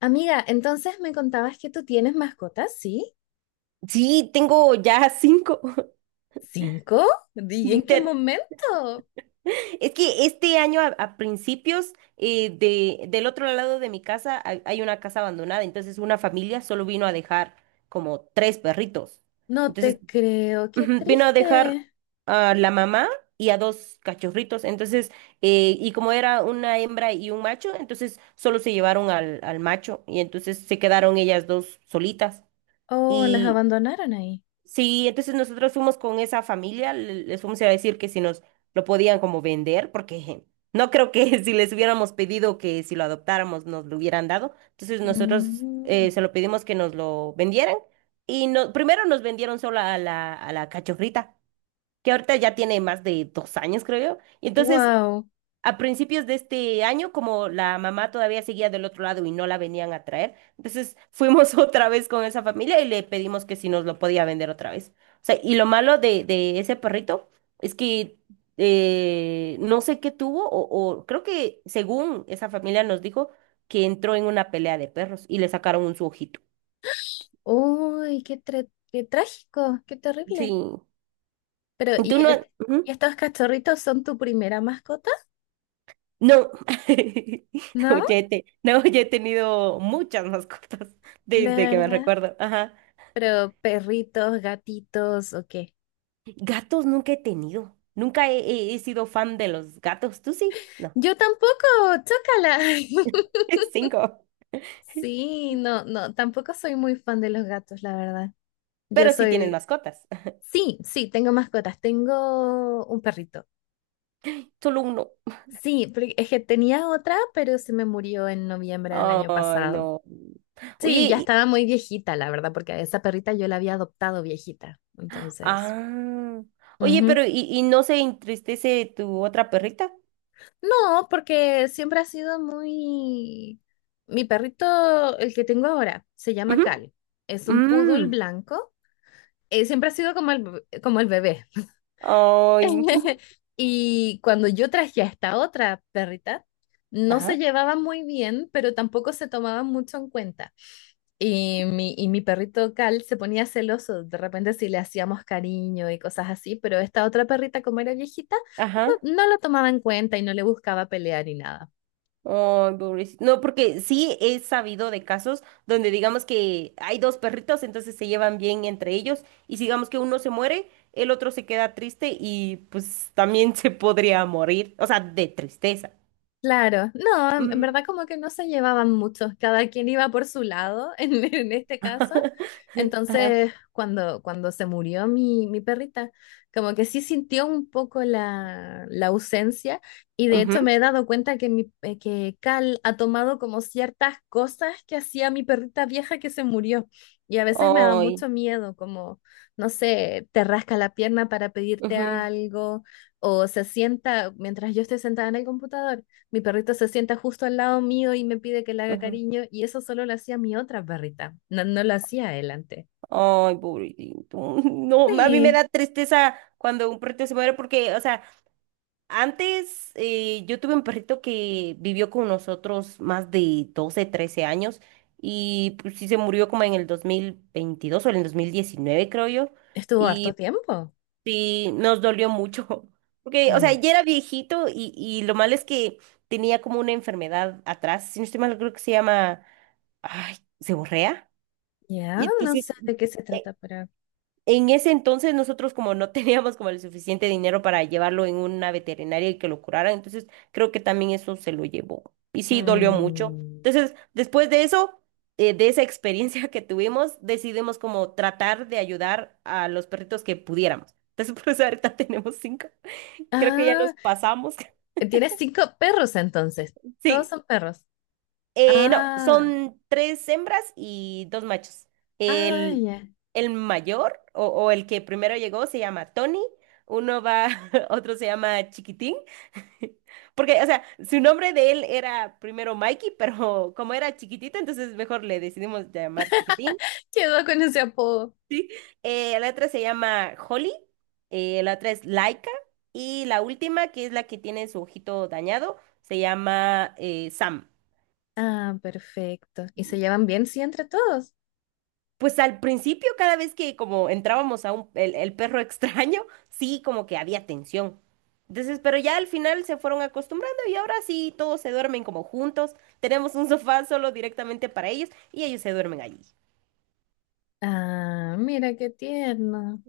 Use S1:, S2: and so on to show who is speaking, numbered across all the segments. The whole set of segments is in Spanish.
S1: Amiga, entonces me contabas que tú tienes mascotas, ¿sí?
S2: Sí, tengo ya cinco.
S1: ¿Cinco? ¿Y en qué
S2: Inter-
S1: momento?
S2: Es que este año a principios del otro lado de mi casa hay una casa abandonada, entonces una familia solo vino a dejar como tres perritos.
S1: No
S2: Entonces
S1: te creo, qué
S2: vino a dejar
S1: triste.
S2: a la mamá y a dos cachorritos. Entonces, y como era una hembra y un macho, entonces solo se llevaron al macho y entonces se quedaron ellas dos solitas.
S1: Oh, las abandonaron ahí.
S2: Sí, entonces nosotros fuimos con esa familia, les fuimos a decir que si nos lo podían como vender, porque no creo que si les hubiéramos pedido que si lo adoptáramos nos lo hubieran dado. Entonces nosotros
S1: Mm,
S2: se lo pedimos que nos lo vendieran y no, primero nos vendieron solo a la cachofrita, que ahorita ya tiene más de 2 años, creo yo. Y entonces
S1: wow.
S2: a principios de este año, como la mamá todavía seguía del otro lado y no la venían a traer, entonces fuimos otra vez con esa familia y le pedimos que si nos lo podía vender otra vez. O sea, y lo malo de ese perrito es que no sé qué tuvo, o creo que según esa familia nos dijo que entró en una pelea de perros y le sacaron un su ojito.
S1: Uy, qué trágico, qué
S2: Sí.
S1: terrible. Pero,
S2: ¿Y
S1: ¿y,
S2: tú no?
S1: es- y
S2: Ujú.
S1: estos cachorritos son tu primera mascota?
S2: No, no,
S1: ¿No?
S2: no, ya he tenido muchas mascotas
S1: De
S2: desde que me
S1: verdad.
S2: recuerdo. Ajá.
S1: Pero perritos, gatitos, ¿o qué?
S2: Gatos nunca he tenido. Nunca he sido fan de los gatos. ¿Tú sí? No.
S1: Yo tampoco, chócala.
S2: Cinco.
S1: Sí, no, no, tampoco soy muy fan de los gatos, la verdad. Yo
S2: Pero sí tienes
S1: soy,
S2: mascotas.
S1: sí, sí, tengo mascotas, tengo un perrito.
S2: Solo uno.
S1: Sí, porque es que tenía otra, pero se me murió en noviembre del año
S2: Ay,
S1: pasado.
S2: no. Oye,
S1: Sí, ya estaba muy viejita, la verdad, porque a esa perrita yo la había adoptado viejita. Entonces,
S2: ah. Oye,
S1: ujú.
S2: pero y no se entristece tu otra perrita?
S1: No, porque siempre ha sido muy. Mi perrito, el que tengo ahora, se llama
S2: Ujú.
S1: Cal. Es un poodle
S2: Mm.
S1: blanco. Siempre ha sido como el bebé.
S2: Ay.
S1: Y cuando yo traje a esta otra perrita, no se
S2: Ajá.
S1: llevaban muy bien, pero tampoco se tomaban mucho en cuenta. Y mi perrito Cal se ponía celoso de repente si le hacíamos cariño y cosas así, pero esta otra perrita, como era viejita,
S2: Ajá.
S1: no, lo no lo tomaba en cuenta y no le buscaba pelear ni nada.
S2: Ay, pobrecito. No, porque sí he sabido de casos donde digamos que hay dos perritos, entonces se llevan bien entre ellos y si digamos que uno se muere, el otro se queda triste y pues también se podría morir, o sea, de tristeza.
S1: Claro, no, en
S2: Ujú.
S1: verdad como que no se llevaban mucho, cada quien iba por su lado en este caso. Entonces, cuando se murió mi perrita, como que sí sintió un poco la ausencia y de hecho
S2: Ujú.
S1: me he dado cuenta que Cal ha tomado como ciertas cosas que hacía mi perrita vieja que se murió y a veces me da
S2: Ay,
S1: mucho miedo, como, no sé, te rasca la pierna para pedirte
S2: ujú,
S1: algo o se sienta mientras yo estoy sentada en el computador, mi perrito se sienta justo al lado mío y me pide que le haga
S2: ujú.
S1: cariño, y eso solo lo hacía mi otra perrita. No, no lo hacía él antes.
S2: Ay, pobrecito. No, a mí me
S1: Sí,
S2: da tristeza cuando un perrito se muere porque, o sea, antes yo tuve un perrito que vivió con nosotros más de 12, 13 años y pues sí se murió como en el 2022 o en el 2019 creo yo
S1: estuvo harto
S2: y
S1: tiempo.
S2: sí nos dolió mucho porque o sea
S1: Em,
S2: ya era viejito y lo malo es que tenía como una enfermedad atrás, si no estoy mal creo que se llama ay, seborrea
S1: ya,
S2: y
S1: no sé
S2: entonces
S1: de qué se
S2: e-
S1: trata, pero.
S2: en ese entonces nosotros como no teníamos como el suficiente dinero para llevarlo en una veterinaria y que lo curaran, entonces creo que también eso se lo llevó. Y sí, dolió mucho.
S1: Mm.
S2: Entonces, después de eso, de esa experiencia que tuvimos, decidimos como tratar de ayudar a los perritos que pudiéramos. Entonces, por eso ahorita tenemos cinco. Creo que ya nos
S1: Ah,
S2: pasamos.
S1: tienes cinco perros entonces. Todos
S2: Sí.
S1: son perros.
S2: No,
S1: Ah,
S2: son tres hembras y dos machos.
S1: ah,
S2: El,
S1: ya.
S2: el mayor o el que primero llegó se llama Tony, uno va, otro se llama Chiquitín, porque, o sea, su nombre de él era primero Mikey, pero como era chiquitito, entonces mejor le decidimos llamar Chiquitín.
S1: Quedó con ese apodo.
S2: Sí. La otra se llama Holly, la otra es Laika y la última, que es la que tiene su ojito dañado, se llama Sam.
S1: Ah, perfecto. ¿Y se llevan bien, sí, entre todos?
S2: Pues al principio, cada vez que como entrábamos a un, el perro extraño, sí, como que había tensión. Entonces, pero ya al final se fueron acostumbrando y ahora sí, todos se duermen como juntos. Tenemos un sofá solo directamente para ellos y ellos se duermen allí.
S1: Ah, mira qué tierno.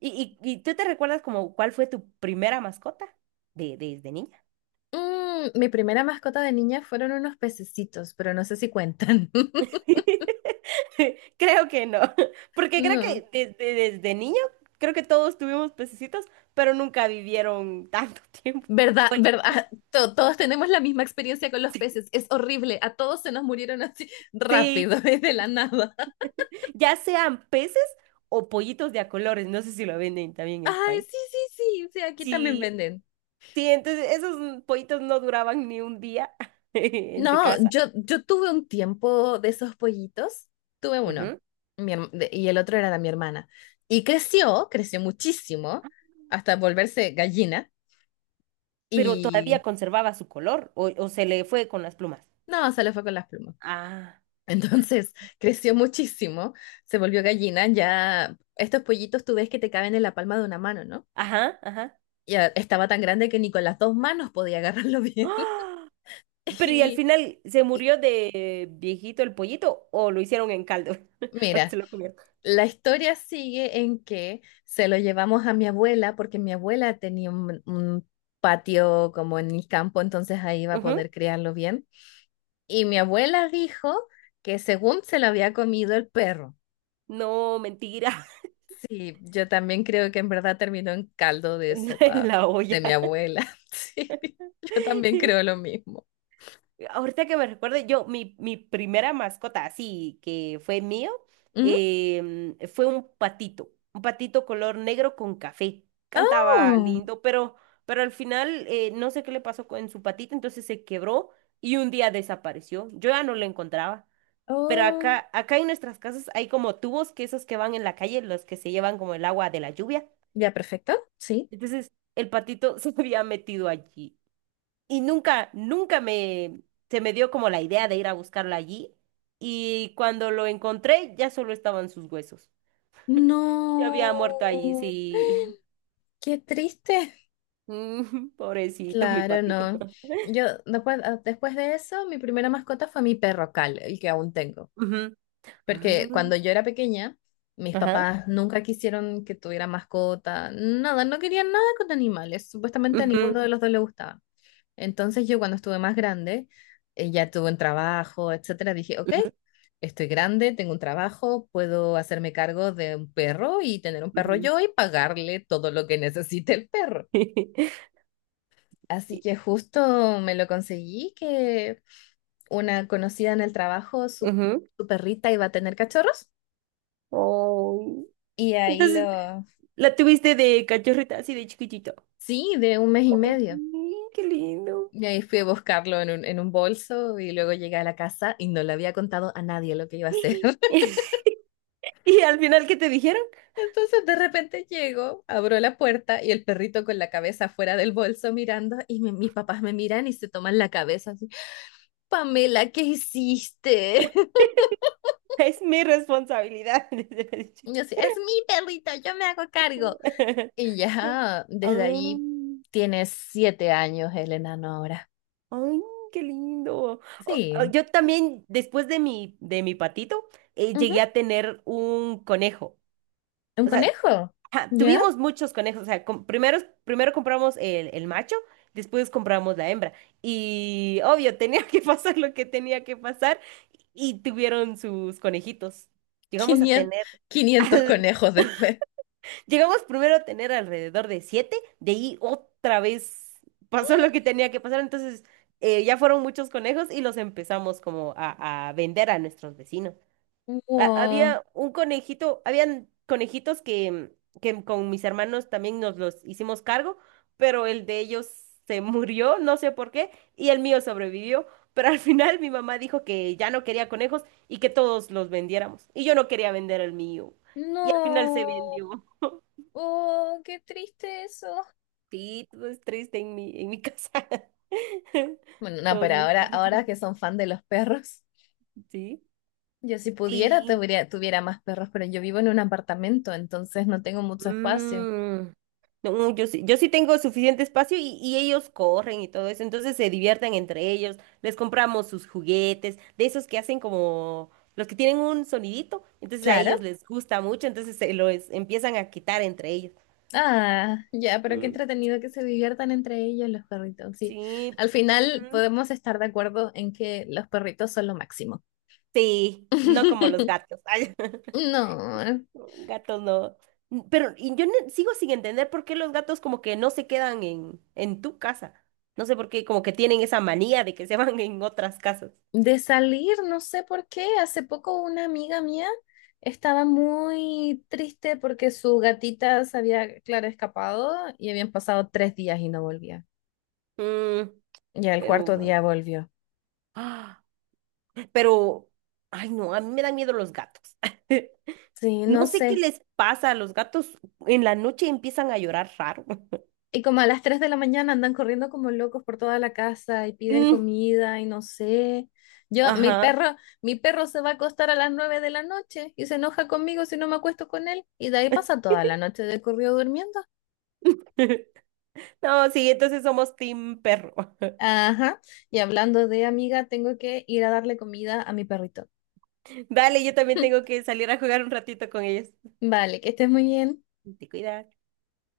S2: ¿Y tú te recuerdas como cuál fue tu primera mascota desde niña?
S1: Mi primera mascota de niña fueron unos pececitos, pero no sé si cuentan.
S2: Creo que no, porque creo
S1: No.
S2: que desde niño, creo que todos tuvimos pececitos, pero nunca vivieron tanto tiempo.
S1: ¿Verdad?
S2: O el-
S1: ¿Verdad? Todos tenemos la misma experiencia con los peces. Es horrible. A todos se nos murieron así
S2: Sí,
S1: rápido, de la nada.
S2: ya sean peces o pollitos de a colores, no sé si lo venden también en tu
S1: Ay,
S2: país.
S1: sí, sí, sí. Sí, aquí también
S2: Sí,
S1: venden.
S2: sí, entonces esos pollitos no duraban ni un día en tu
S1: No,
S2: casa.
S1: yo tuve un tiempo de esos pollitos. Tuve uno.
S2: Ujú.
S1: Y el otro era de mi hermana. Y creció, creció muchísimo, hasta volverse gallina.
S2: Pero todavía
S1: Y
S2: conservaba su color o se le fue con las plumas.
S1: no, se le fue con las plumas.
S2: Ah.
S1: Entonces creció muchísimo, se volvió gallina. Ya estos pollitos tú ves que te caben en la palma de una mano, ¿no?
S2: Ajá, ajá.
S1: Ya estaba tan grande que ni con las dos manos podía agarrarlo bien.
S2: ¡Ah! Pero ¿y al
S1: Y
S2: final se murió de viejito el pollito o lo hicieron en caldo? ¿O
S1: mira,
S2: se lo comieron?
S1: la historia sigue en que se lo llevamos a mi abuela porque mi abuela tenía un patio como en el campo, entonces ahí iba a
S2: Ujú.
S1: poder criarlo bien. Y mi abuela dijo que según se lo había comido el perro.
S2: No, mentira.
S1: Sí, yo también creo que en verdad terminó en caldo de
S2: En
S1: sopa
S2: la
S1: de
S2: olla.
S1: mi abuela. Sí, yo también creo lo mismo.
S2: Ahorita que me recuerde, yo, mi primera mascota, así que fue mío,
S1: Ujú.
S2: em, fue un patito color negro con café. Cantaba
S1: Oh,
S2: lindo, pero al final no sé qué le pasó con su patita, entonces se quebró y un día desapareció. Yo ya no lo encontraba. Pero
S1: oh,
S2: acá, acá en nuestras casas hay como tubos que esos que van en la calle, los que se llevan como el agua de la lluvia.
S1: ya, perfecto. Sí.
S2: Entonces el patito se había metido allí y nunca se me dio como la idea de ir a buscarlo allí. Y cuando lo encontré, ya solo estaban sus huesos. Ya había muerto allí,
S1: No.
S2: sí.
S1: Qué triste.
S2: Mm. Pobrecito, mi
S1: Claro,
S2: patito.
S1: no. Yo después de eso, mi primera mascota fue mi perro Cal, el que aún tengo.
S2: Ujú.
S1: Porque cuando
S2: Mm.
S1: yo era pequeña, mis
S2: Ajá.
S1: papás nunca quisieron que tuviera mascota, nada, no querían nada con animales. Supuestamente a ninguno
S2: Ujú,
S1: de los dos le gustaba. Entonces yo cuando estuve más grande, ya tuve un trabajo, etcétera, dije, ok,
S2: ujú,
S1: estoy grande, tengo un trabajo, puedo hacerme cargo de un perro y tener un perro
S2: ujú.
S1: yo y pagarle todo lo que necesite el perro. Así
S2: Y-
S1: que justo me lo conseguí que una conocida en el trabajo, su,
S2: Ujú.
S1: su perrita iba a tener cachorros
S2: Oh.
S1: y ahí
S2: Entonces,
S1: lo,
S2: la tuviste de cachorrita, así de chiquitito.
S1: sí, de un mes y medio.
S2: Ay, qué lindo.
S1: Y ahí fui a buscarlo en un, bolso y luego llegué a la casa y no le había contado a nadie lo que iba a hacer.
S2: Y al final, ¿qué te dijeron?
S1: Entonces de repente llego, abro la puerta y el perrito con la cabeza fuera del bolso mirando y mis papás me miran y se toman la cabeza así, Pamela, ¿qué hiciste?
S2: Es mi responsabilidad.
S1: Y yo así, es mi perrito, yo me hago cargo. Y ya desde
S2: Ah,
S1: ahí tiene 7 años el enano ahora.
S2: ay, qué lindo.
S1: Sí,
S2: Yo también, después de mi patito,
S1: ujú,
S2: llegué a tener un conejo.
S1: un
S2: O sea,
S1: conejo,
S2: ja,
S1: ¿ya?
S2: tuvimos muchos conejos. O sea, primero compramos el macho, después compramos la hembra. Y obvio, tenía que pasar lo que tenía que pasar y tuvieron sus conejitos. Llegamos a
S1: 500,
S2: tener
S1: 500 conejos después.
S2: llegamos primero a tener alrededor de siete, de ahí otra vez pasó lo que tenía que pasar, entonces ya fueron muchos conejos y los empezamos como a vender a nuestros vecinos.
S1: Wow,
S2: Había un conejito, habían conejitos que con mis hermanos también nos los hicimos cargo, pero el de ellos se murió, no sé por qué, y el mío sobrevivió, pero al final mi mamá dijo que ya no quería conejos y que todos los vendiéramos, y yo no quería vender el mío, y al final se
S1: no,
S2: vendió.
S1: oh, qué triste eso.
S2: Sí, todo es triste en en mi casa.
S1: Bueno, no,
S2: Todos
S1: pero
S2: mis
S1: ahora,
S2: perritos,
S1: ahora que son fan de los perros,
S2: sí.
S1: yo si pudiera
S2: Sí.
S1: tuviera más perros, pero yo vivo en un apartamento, entonces no tengo mucho espacio.
S2: Mm. No, yo sí tengo suficiente espacio y ellos corren y todo eso, entonces se divierten entre ellos, les compramos sus juguetes, de esos que hacen como los que tienen un sonidito, entonces a ellos
S1: Claro.
S2: les gusta mucho, entonces se los empiezan a quitar entre ellos.
S1: Ah, ya, pero qué
S2: Mm.
S1: entretenido que se diviertan entre ellos los perritos. Sí,
S2: Sí,
S1: al final
S2: mm,
S1: podemos estar de acuerdo en que los perritos son lo máximo.
S2: sí, no como los gatos.
S1: No.
S2: Gatos no. Pero y yo sigo sin entender por qué los gatos como que no se quedan en tu casa. No sé por qué, como que tienen esa manía de que se van en otras casas.
S1: De salir, no sé por qué. Hace poco una amiga mía estaba muy triste porque su gatita se había, claro, escapado y habían pasado 3 días y no volvía.
S2: Mm,
S1: Ya el
S2: pero
S1: cuarto
S2: bueno.
S1: día volvió.
S2: Ah. Pero, ay no, a mí me dan miedo los gatos.
S1: Sí,
S2: No
S1: no
S2: sé qué
S1: sé.
S2: les pasa a los gatos. En la noche empiezan a llorar raro.
S1: Y como a las 3 de la mañana andan corriendo como locos por toda la casa y piden
S2: Mm,
S1: comida y no sé. Yo, mi
S2: ajá.
S1: perro, mi perro se va a acostar a las 9 de la noche y se enoja conmigo si no me acuesto con él. Y de ahí pasa toda la noche de corrido durmiendo.
S2: No, sí, entonces somos team perro.
S1: Ajá. Y hablando de amiga, tengo que ir a darle comida a mi perrito.
S2: Dale, yo también tengo que salir a jugar un ratito con ellos.
S1: Vale, que estés muy bien.
S2: Te cuidas.